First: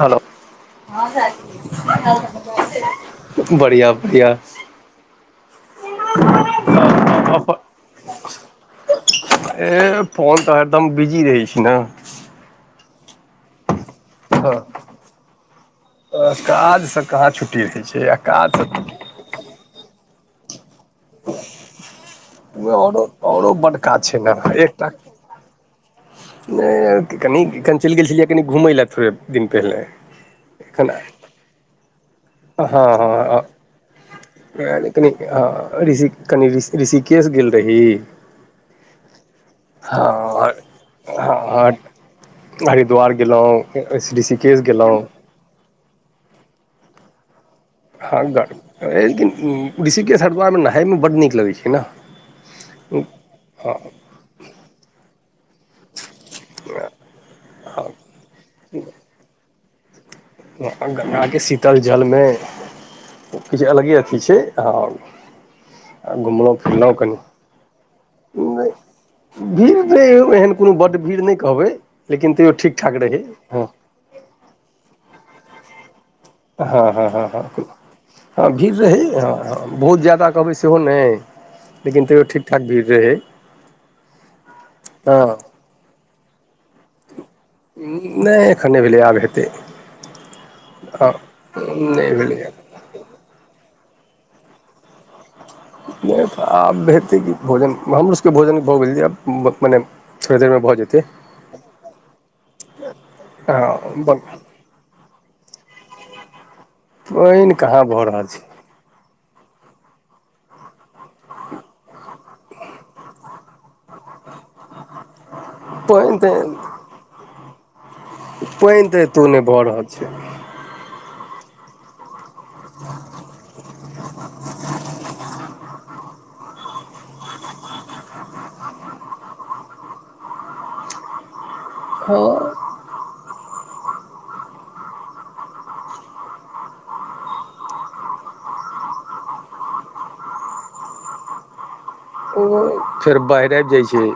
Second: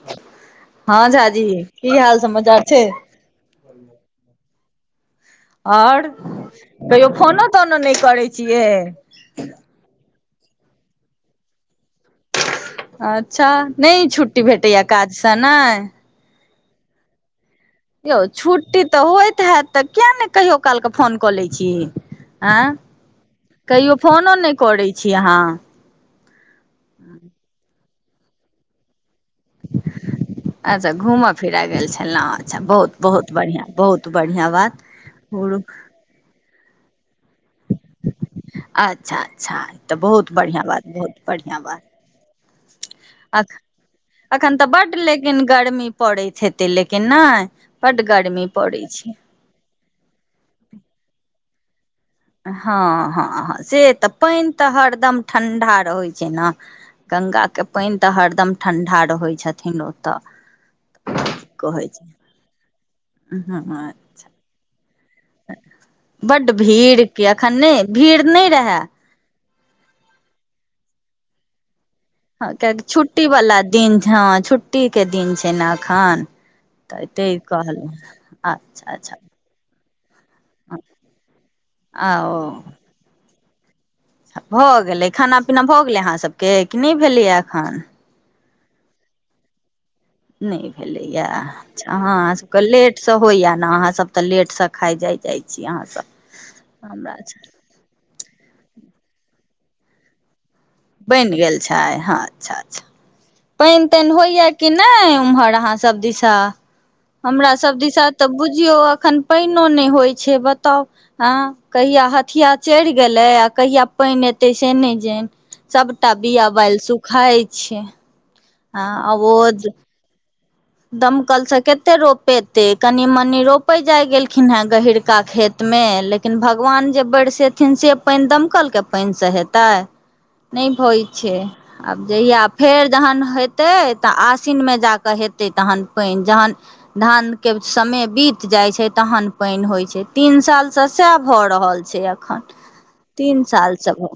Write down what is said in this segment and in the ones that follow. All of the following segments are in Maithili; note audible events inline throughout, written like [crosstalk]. हेलो हँ हं झाजी काकी की हाल समाचार छै बढ़िआ बढ़िआ आओर कहियो फोनो तोनो नहि करै छियै ए फोन तऽ हरदम बिजी रहै छै ने अच्छा नहि छुट्टी भेटैया काजसँ ने काजसँ काज यौ छुट्टी तऽ होइत हैत तऽ कियाक नहि कहियो कालके फोन कऽ लैत छी आँ औरो औरो बड कहियो काज छै फोनो ने नहि करै छी अहाँ नहि कनि कनि चलि गेल छलियै कनि घुमय लए दिन पहिले एखन अच्छा घूमऽ फिरऽ गेल छलहुँ अच्छा हँ बहुत बहुत हँ बढ़िआँ बहुत बढ़िआँ बात कनी ऋषि केस गेल रही अच्छा अच्छा तऽ बहुत हँ बढ़िआँ बात बहुत बढ़िआँ हँ हरिद्वार बात गेलहुँ एखन ऋषिकेश तऽ बड गेलहुँ लेकिन गर्मी पड़ैत हेतै लेकिन नहि बड्ड हँ गर्मी पड़ै छै गाइ ऋषिकेश हरद्वार नहायमे बड़ नीक लगैत छै ने हँ हँ हँ से तऽ पैन तऽ हरदम ठंडा रहैत छै जेना गंगा के पानि तऽ हरदम ठंडा रहै छथिन ओतऽ गंगाके शीतल कहै छै जलमे किछु अलगे अथी छै हं बड भीड़के अखन नहि भीड़ नहि रहए भीड़ त एहन कोनो बड्ड भीड़ नहि कहबै लेकिन हँ तैयो ठीक कियकि ठाक रहै छुट्टी वाला हँ दिन हँ छुट्टी के दिन छै ने एखन हँ तऽ हँ तै हँ हँ कहलहु हँ भीड़ अच्छा रहै अच्छा हँ हँ बहुत ज्यादा कहबै सेहो नहि लेकिन आ तैयो ठीकठाक ओ भीड़ रहै भऽ गेलै हँ खाना पीना भऽ गेलै अहाँसभके कि नहि भेलैए एखन खन नै भेलै आब हेतै नहि हँ भेलैएयो नहि अहाँ भेलैए सभके लेटसँ होइएा ने अहाँसभ तऽ लेट से खा जाइ जाइ छै नहि आब बतै कि भोजन हमरो सबके भोजन भऽ गेल आब मने धे बैन गेल छै हँ अच्छा अच्छा हँ पैन तैन होइया कि नहि उम्हर अहाँ सब दिस त हमरा पानि सब कहाँ दिशा भऽ तऽ रहल छै बुझियौ अखन पैनो नहि होइ छै छ बताउ आँ कहिया हथिया चढ़ि गेलै आ कहिया पैन एते से नैय जे सभटा पानि बिया बैल सुखाइत छै पैन हँ तऽ एतो न भऽ रहल छै दम कलसँते रोप पेते कनि मनी रोपे जाय गेलखिन हेँ गहिीरका खेत मे लेकिन लेकिन भगवान जे बढ़सेथिन से पैन दमकलके पानिसँ हेतै नैय भय छै आब जहिआ हँ फेर जखन हेतय तऽ आश्विनमे जा कऽ हेतै तहन पैन जहन धान के समय बीत जाइ छै तहन पैन होइ छै तीन साल स साय भऽ रहल छै छ अखन फेर तीन बाढ़ि आबि जाइ सालसँ छै घ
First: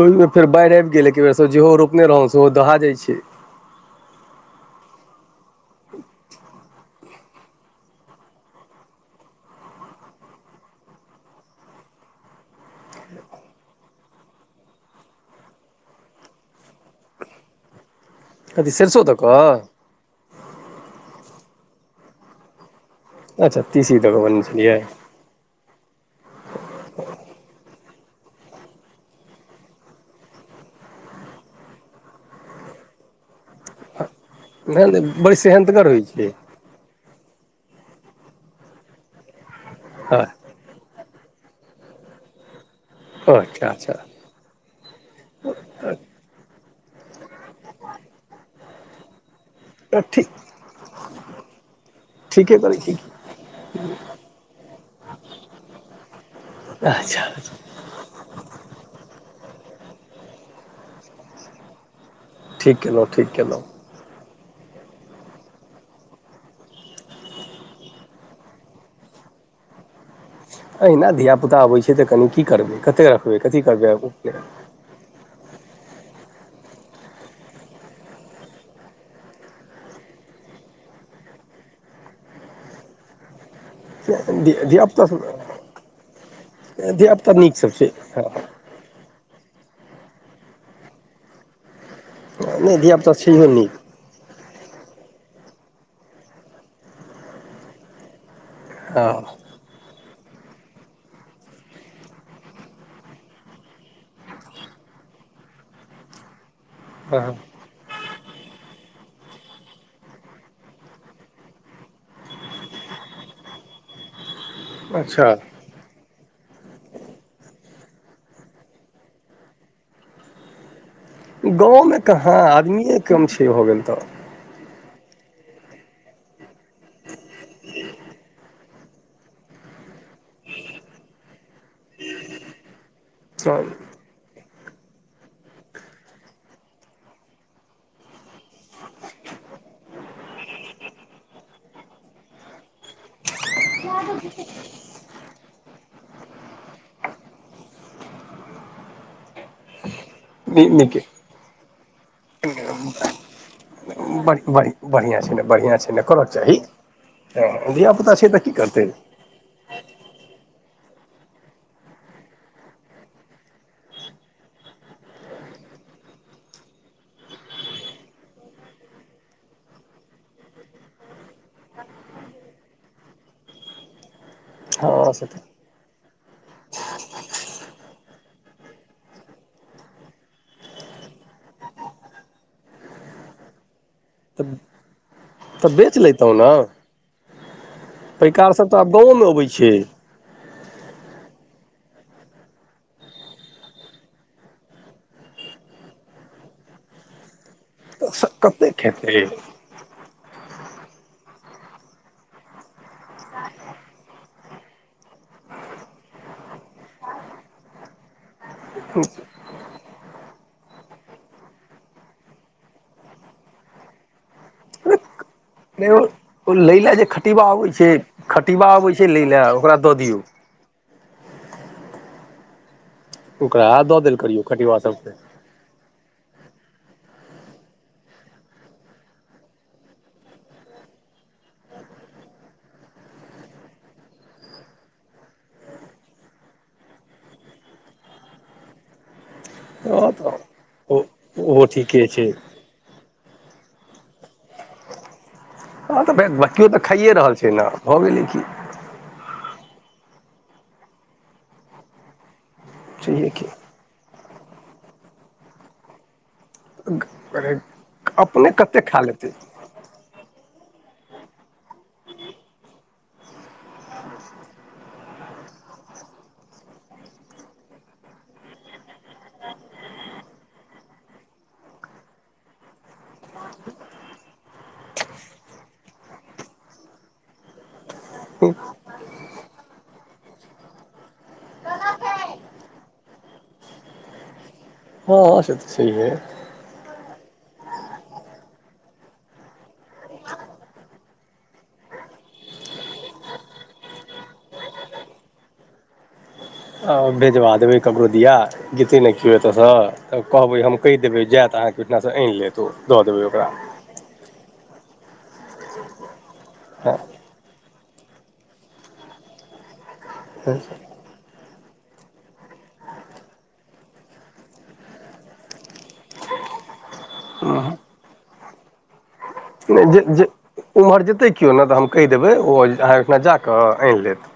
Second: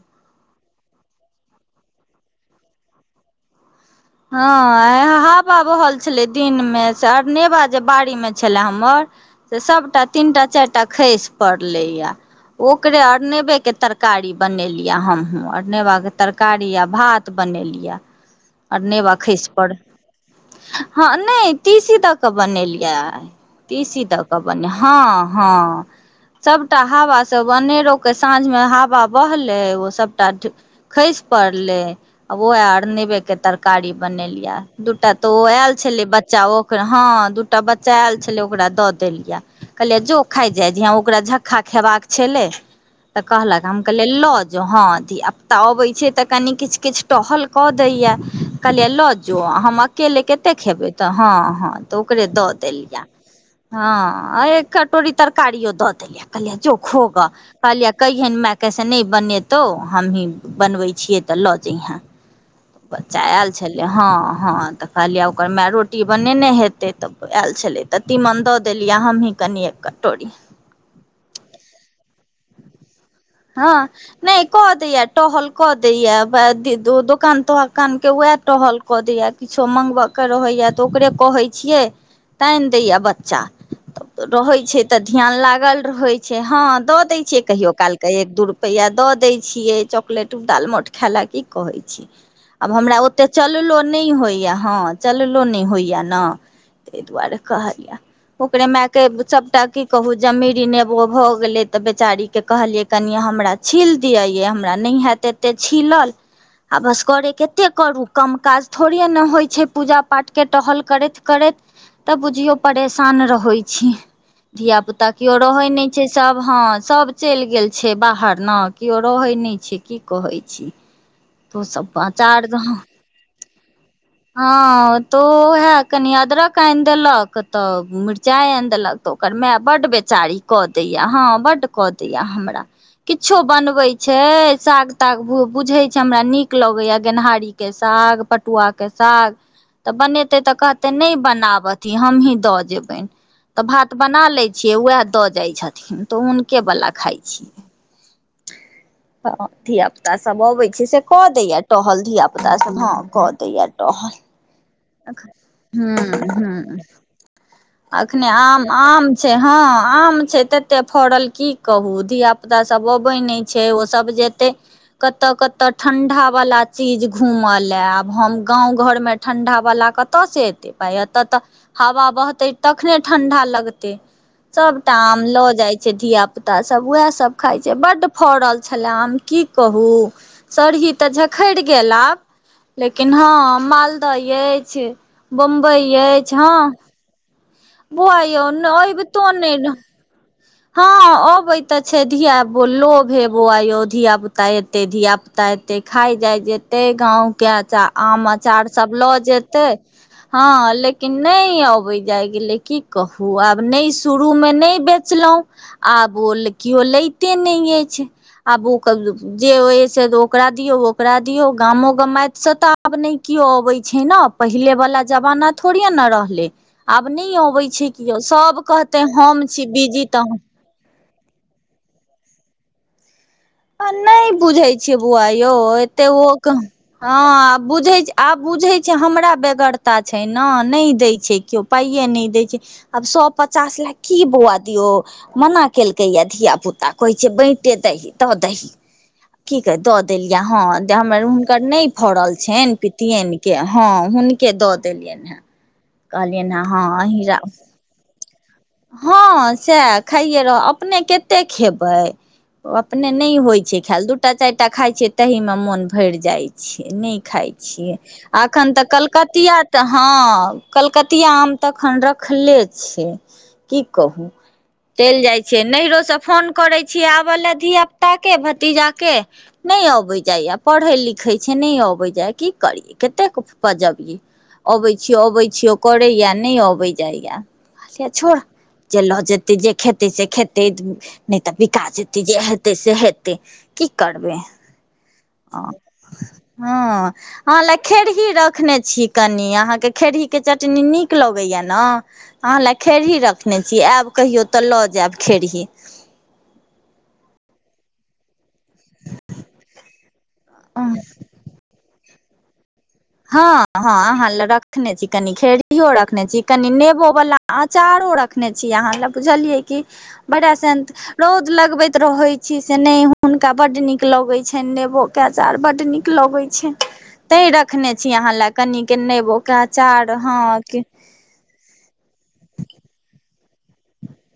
ओहिमे फेर बाढ़ आब गेलै ए बेर जहो रोपने रहौ सेहो दहा जाइ छै हँ आय हाबा बह छल दिन मे से अरनेवा जे बाड़ी मे छले हमर से सबटा ती तीन टा चारि टा खसि पड़लै या ओकरे अरनेवेके तरकारी बनेलियै हमहहुँ अरनेवाे तरकारी य भात बन बनेलिया कथी आर सरिसो नेबा दऽ खस परड़ कऽ हँ नहि तीसी दऽ के बनेली इ अच्छा तीसी तसी दऽ कऽ तऽ क बनेने बने छलियै हँ हँ सबटा हावा सब अनेरो साँझ मे हवा बहले ओ सबटा खसि पड़ले आ ओह आर े के तरकारी बनेलियै नहि दूटा नहि तो बड़ी ओ आयल सेहन्तगर होइ छले छै बच्चा ओ ह दू टा बच्चा आयल छलै ओकरा द देलियै कहलिये जो खा जाय जहिया ओकरा झक्का खेबाक छलै तऽ कहलक अच्छा हम कहलियै अच्छा लऽ जाउ हँ धियाप तता अबैत छै तऽ कनि किछु किछु टहल कऽ दैया कहलियै लऽ जो हम अकेले ठीक कतेक खेबै तऽ हँ हँ तऽ ओकरे दऽ ठीके करै छी देलियै हँ एक कटोरी तरकारियो दऽ देलियै कहलिय चो खोग अच्छा कहलिय कहैन हमाय कैसे नहि बनेतौ हमही बनबै छियै तऽ लऽ जैहें ठीक केलहुँ बच्चा ठीक आयल केलहुँ छलै हँ हँ तऽ कहलियै ओकर माय रोटी बनेने हेतै तऽ आयल छलै तऽ तीमन दऽ देलियै हमहीँ कनि क टोरी एहिना धियापुता अबैत छै तऽ कनि की करबै कतेक रखबै कथी हँ करबै अपने। नहि कहत इटहल क देया दोकान तोह कान के उह टहल क देया किछो मंगवा के रहे तऽ ओकरे कहै छियै तैन दैया बच्चा रहैत छै तऽ धियापुता ध्यान लागल रहैत छै हँ दऽ दैत धियापुता छियै नीक सब कहियो छै काल एक दू रुपा द देय छिये चॉकलेट उडाल मोट खाय ला की कहे छै आब नहि हमरा धियापुता ओते छैहो नीक चललो नहि होइया हँ चललो नहि होइया ने ताहि दुआरे कहलया ओकरे माय के हँ सबटा की कहू जमीरी नेबो भऽ गेले ते बेचारी के कहलिये कनििय हमरा छील दिअ ये हमरा नहि हैत एतेक छीलल आ बस करे हँ कतेक करू कम काज थोड़े ने होइ छै पूजा पाठ के टहल करैत करैत तब बुझियो परेशान रहै छी धिय पुता अच्छा केओ रहै नहि छै सब हँ सब चलि गेल छै बाहर ने केओ रहै नहि छै की कहै छी तू सब गाँवमे कहाँ चार द आदमिए कम छै हो गेल हँ तो ओहे कनी अदरक आनि देलक तऽ मिरचाई आनि देलक तऽ ओकर माय बड बेच बेचारी कऽ दैया हँ बड्ड कऽ दैया हमरा किछो तऽ बनबे छै साग ताग भ बुझे जे हमरा नीक लगैया गेनहारीकेँ साग पटुआकेँ साग तऽ बनेतै तऽ कहतै नहि बनाब अथी हमहीँ दऽ जेबनि तऽ भात बना लैत छियै उएह दऽ जाइत छथिन तऽ हुनकेवला खाइ छियै हँ धिय पुता सभ अबै छै से नीके कऽ दैया टहल धिय पुता सब हँ कऽ दैया ढ़ बढ़िआँ छै ने बढ़िआँ छै ने करऽके चाही हँ धियापुता एखने छै तऽ की आम करतै आम छै हँ आम छै त कते फड़ल की कहू धिया पुता सब अबै नहि छै ओ सब जेते कत कतऽ ठंडा वाला चीज घूमऽ ले आब हम गांव घर में ठंडा वाला कत से एते एतऽ तऽ हवा बहतैय तखने ठंडा लगते सबटा हँ आम से लऽ तऽ जाय छै धिया पुता ध पुता सब वएह सब खाइ छै बड्ड फड़ल छले आम की कहू सरही तऽ झ पखड़ गेल आब लेकिन हँ मालदह अइछ तऽ बम्बई बेच लैतहुँ अछि ने हँ बौआ यौ पैकार सब तऽ आब ऐबतो गाँवोमे अबै छै न हँ अबै तऽ छै धिया लोभे बौआयो धिया पुता एते धिया पुता एते खााय जाय जेतै गाँंव केअचार आम तऽ अचार कतेक सब लऽ खेतै जेतै हँ लेकिन नहि अबे जाय गेले की कहु आब नहि शुरू मे नहि बेचलहुं आब ओ केओ लैते नहि अछि आब ओ जे होये से ओकरा ियौ ओकरा दियौ गामो ग मसँ तऽ आब नहि केओ अबै छै ने पहिले वलाा जमाना थोड़िे ने रहलै लै लए जे आब नहि खटिबा अबै छै किओ सभ खटिबा अबै कहतै छै लै हम लए छी ओकरा दऽ बिजी दियौ तऽ ओकरा दऽ देल नहि करियौ बुझै खटिबा छियै सबके बौआ यौ एते ओ हँ बुझ आब बुझे छै हमरा बेगरता छै ने नहि दय छै केओ पाइए नहि दैत छै आब सए पचास ला की बौआ दियौ मना केलकै या ध धिया पुता कहैछ छै बैटे दही दऽ दही की कह दऽ हँ तऽ देलियै हँ ओ हमर हुनकर ओहो नहि ठीके छै फरल छनि पितियैन के हँ हुनके दऽ देलियनि हेँ हँ तऽ कहलियनि हेँ बच्चियो तऽ हँ खाइए रहल अहीं छै ने भऽ गेलै की हँ सएह खाइए रह अपने कतेक खेबै अपने छैहे नहि की होइ छै खेएल दू सबूटा चारि टा खाय छिये तही में मोन भरि जाय छैय नहि खाय छिय अपने एखन कते तऽ खा लेतै कलकतिया तऽ हँ कलकतिया आम तऽ एखन रखले छै की कहू चलि जाइत छियै नैहिरोसँ फोन करैत छियै आबय लए धियापुताके भतीजाके नहि अबैत जाइए पढ़ैत लिखैत छै नहि अबैत जाय की करियै कतेक बजबियै अबै छीयौ अबैत छियौ करैएा नहि अबैत जाइया छोड़ जे लऽ जेतै जे खेतै से खेतै नहि तऽ बिका जेतैय जे हेतै से हेतै की करबै हँ से तऽ छैये अहाँ लए खेरही रखने छी कनि अहाँके खेरहीकें चटनी नीक लगैय न अहाँ लए खेड़ही रखने छी आयब कहियो तऽ लऽ जायब खेरही अ भेजवा देबय ककरो दिया जतै नहि केओ एतऽसँ त कहबै हम हँ कहि देबै जेएत अहाँके ओहिठामसँ आनि लेत ओ दऽ देबै हँ ओकरा हँ अहाँ ल रखने छी कनि खेरियो रखने छी कनि हँ नेबो वाला अचारो रखने छी अहा ले बुझलिये की बढ़ असत रौद [unintelligible] लगबैत रहय छी से ने हुनका बड नीक लगैत छनि नेबो कें अचार बड नीक लगैत छैनि त रखने छी अहां ल कनिके नेबो नहि जे ओम्हर जेतै केओ नहि तऽ हम कहि देबै ओ अहाँ ओहिठना जाकऽ आनि लेत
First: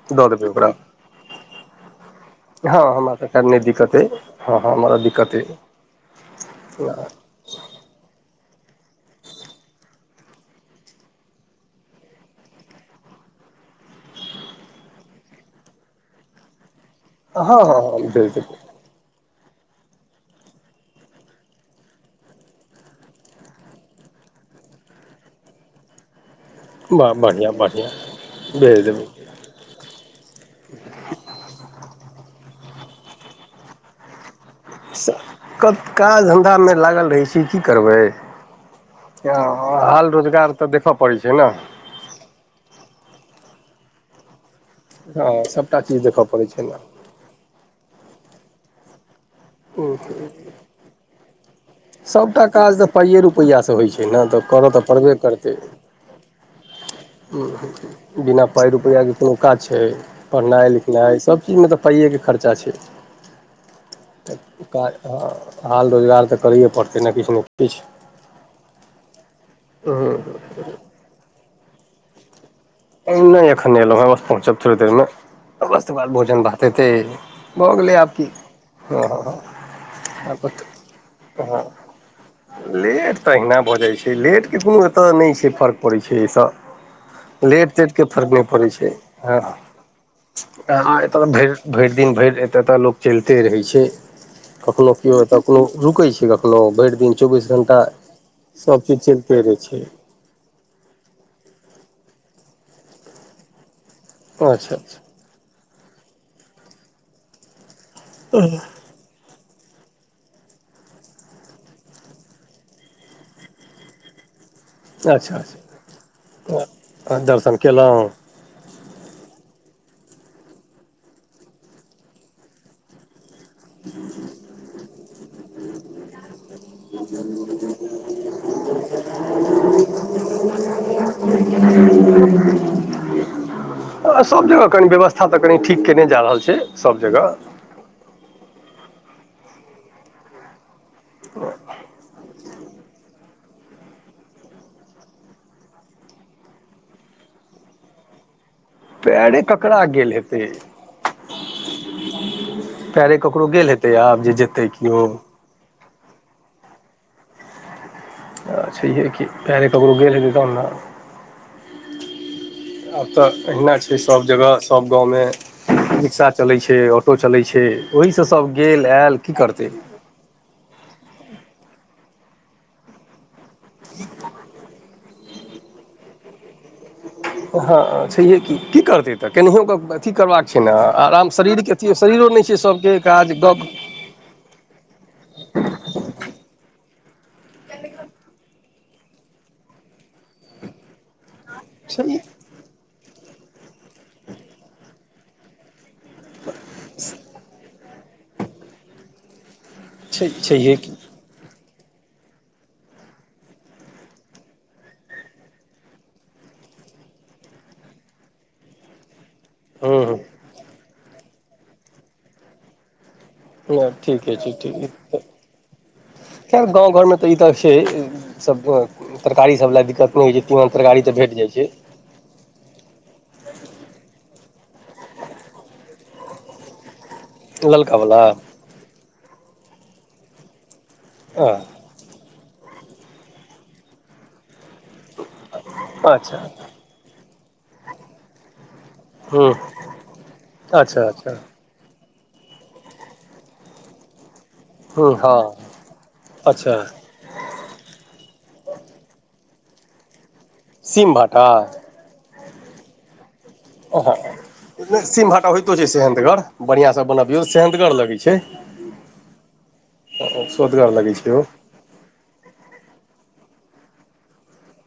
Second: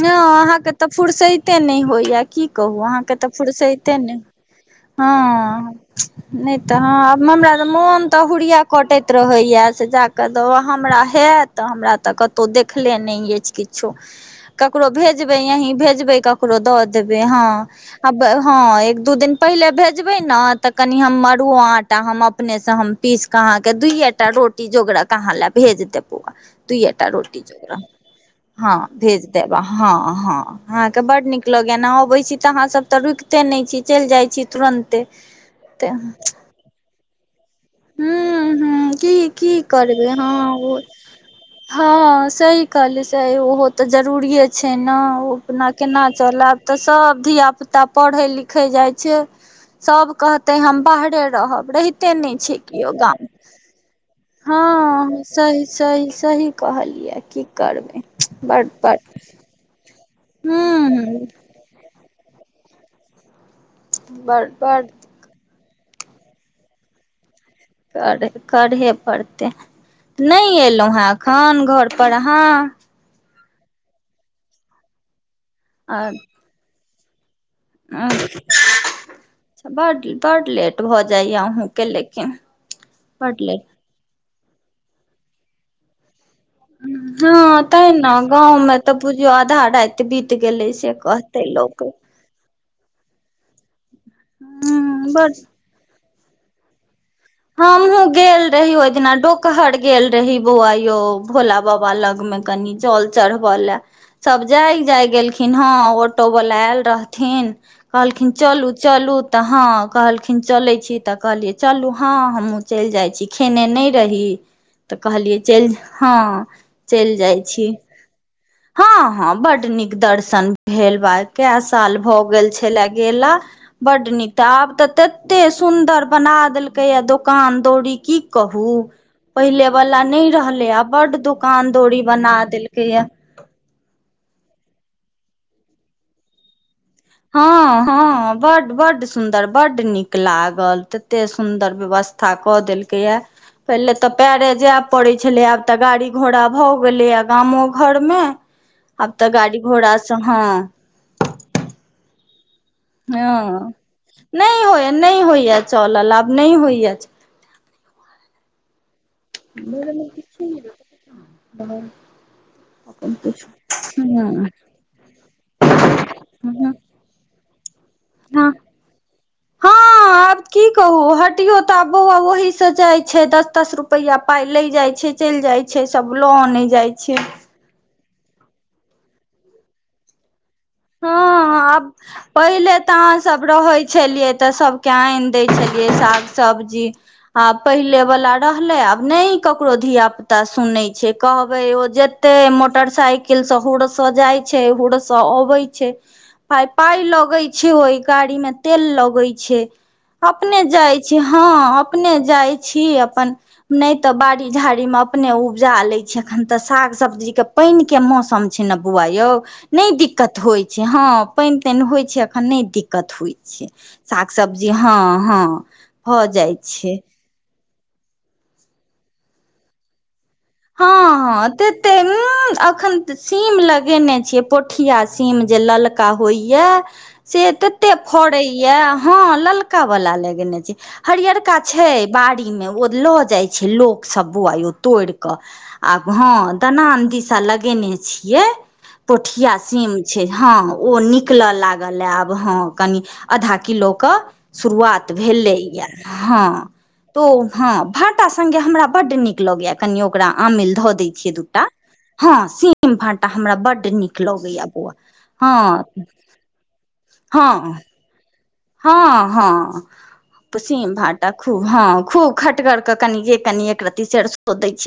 नहि दऽ देबै ओकरा अहाँके तऽ फुर्सते नहि होइया की हँ कहू हमरा अहाँके तऽ टका नहि फुर्सते दिक्कत अइ न हँ हँ हमरा हो दिक्कत अइ नईत हँ ह मोन तऽ हड़िया कटैत रहेया से जााके द हमरा हेत त हमरा तऽ कतौ देख देखले नहि अछि किछो ककरो भेजबै यीं भेजबै ककरो दऽ देबै हँ हँ एक दू दिन पहिले भेजबै ने तऽ कनि हम मरु आटा हम अपनेसँ हम पीस कऽ अहाँके दुूइटा रो रोटी जोगरा कहाँ लए भेज दे पौा दुएटा वाह रोटी बढ़िआँ जोगरा बढ़िआँ हँ भेज देब हँ हँ अहाँके बड नीक लगय ने अबै छी तऽ अहाँ सब तऽ रुकिते नहि छी चलि जाइ छी तुरन्ते क हूं काज धन्धामे लागल रहै छी की करबै ह की की करबै हाल रोजगार तऽ हँ देखय पड़ै छै ने हँ स कहलसँ ओहो तऽ जरूरी ह छै ने ओ हँ अपना सभटा चीज केना देखय पड़ै छै चलब तऽ सब धियापुता पढ़ै लिखै जाइत छै सभ ने कहतै हम बाहरे रहब रहिते नहि सभटा छै काज तऽ पाइए गाम रुपैआसँ होइ छै ने तऽ करऽ तऽ पड़बे हँ करतै सही सही सही कहलियै की करबै बिना पाइ बड बड रुपैआकेँ कोनो काज छै हूं पढ़नाइ लिखनाइ हूं सभचीजमे तऽ पाइएकें खर्चा छै तऽ बड बड काज हँ हाल रोजगार तऽ करैए पड़तै ने किछु नहि कर करहे पड़तै ह नहि एलहुँ हेँ एखन घर पढ़हाँ [unintelligible] नहि एखन एलहुँ हँ बस पहुँचब थोड़े देर मेस बाद भोजन भात हेतै भऽ गेलै आ आबकी ह अच्छा बड्ड बड्ड लेट भऽ जाइए अहुँके लेकिन लेट तऽ बड अहिना लेट भऽ जाइत छै लेटके कोनो एतय नहि छै फर्क पड़ैत छै एहिसँ हू हँ लेट ते तेटके ने फर्क नहि गाँव पड़ै में छै तऽ बुझियौ हँ आधा राति बीत गेलै से अहाँ एतय तऽ कहते भरि लोक भरि दिन भरि एतऽतऽ लोक चलिते रहै छै कखनो केओ एतऽ बड कखनो रुकै छै कखनो भरि दिन चौबीस घण्टा हमहुँ गेल रही ओहि सभचीज दिना चलिते रहै डोकहर छै गेल रही बौआ यौ भोला बाबा हा लग में कनि जल चढ़ब ले सब अच्छा जाय जाय गेलखिन ह ऑटो वाल आयल रहथिन कहलखिन चलू चलू तऽ हँ कहलखिन चले छी तऽ कहलियै चलू हँ हमहूँ चलि जाइ छी खेने नहि रही तऽ अच्छा अच्छा कहलियै चलि हँ चलि अच्छा जाइ दर्शन छी केलहुँ हँ हँ बड नीक दर्शन भेल ब क साल भऽ गेल छले गेला बड्ड नीक तऽ आब तऽ तते सुन्दर बना देलकै दुकान दौरी की कहू पहले वाला नै रहलैय बड दुकान दौरी बना देलकै या सभ जगह कनि व्यवस्था तऽ कनि ठीक कयने जा रहल छै सभ जगह हँ हँ बड बड सुन्दर बड नीक लागल तऽ एतेक सुन्दर व्यवस्था कऽ देलकैए पहिले तऽ पएरे जाय पड़ैत छलै आब तऽ गाड़ी घोड़ा भऽ गेलैए गामो घरमे आ त पैरे गाड़ी ककरा घोड़ा गेल अ हँ आ हँ नहि होइ केओ नहि होइए चलल आब नहि होइए अ सहिए कि आब तऽ अहिना छै सभ जगह सभ गाँवमे रिक्शा चलैत छै ऑटो चलै छै ओहिसँ ह सभ गेल आयल की करतै हँ आब की कहू हटियौ तऽ बौआ ओही से जाइ छै दस दस रुपआ पााय ले जाइ छै चलि जाय छै सब लो आने जाय छै हँ छैहे की की करतै तऽ केनाहिय अथी करबाक छै ने आराम शरीर हँ पहिल तऽ अह सब गप रहै छलिय त सबके आनि द छलिय साग सब सब्जी आ पहिले वाला रहले आब ने ककरो धिया पुता सुनै छै कहबै ओ छै जतेक मोटरसाइकिलसँ हुरसँ जाइत छै हुरसँ अबैत छै पइ पााय लगै छै ओहि गाड़ी मे तेल लगैत छै छै अपने छैहे की जाइ छी हँ अप अपने जाय छी अपन नहि तऽ बाड़ी झाड़ी में अपने उपजा ले छी अखन तऽ साग साग सब्जीके पानिके मौसम छै ने बौआ यौ नहि हूँ दिक्कत होइ छै हँ पानि तानि होइ छै अखन नहि दिक्कत होइत छै छै हूँ साग ठीके छै सब्जी ठीके हँ हँ भऽ जाइ खैर गाँव छै घरमे तऽ ई तऽ छै सब तरकारी सब लए दिक्कत नहि होइ छै तीमन हँ तरकारी तऽ भेट हँ जाइ त छै ते म एखन सीम लगेने छियै पो पठिया सीम जे ललका होइया से तते ललका वला फड़े य हँ ललका वा लगे छै हरियरका छै बारी मे ल जाइ छै लोक सब बुआ यो तोड़ क आब ह अच्छा दनाल दिश साल लगेने छियै हूँ पोठिया सीम छै हँ ओ अच्छा अच्छा निकलय लागल य आब हँ कनि आधा किलोे क हूँ शुरुआत हँ भेले यए हँ अच्छा तो हँ भाटा सङ्गे हमरा बड्ड नीक लग कनिय आम लग ढ सीम देछी भाटा दोता हँ सेम भात आ सिम भाटा होइतो हँ छै सेहगर बढ़ियां से बनाबियौ हँ सेहन्दगर लगै छै हँ हँ सीम सोअदगर लगै भाटा छै ओ खूब हँ खूब खट कर के कनि जे कनि एक रती सेर सो दै छै न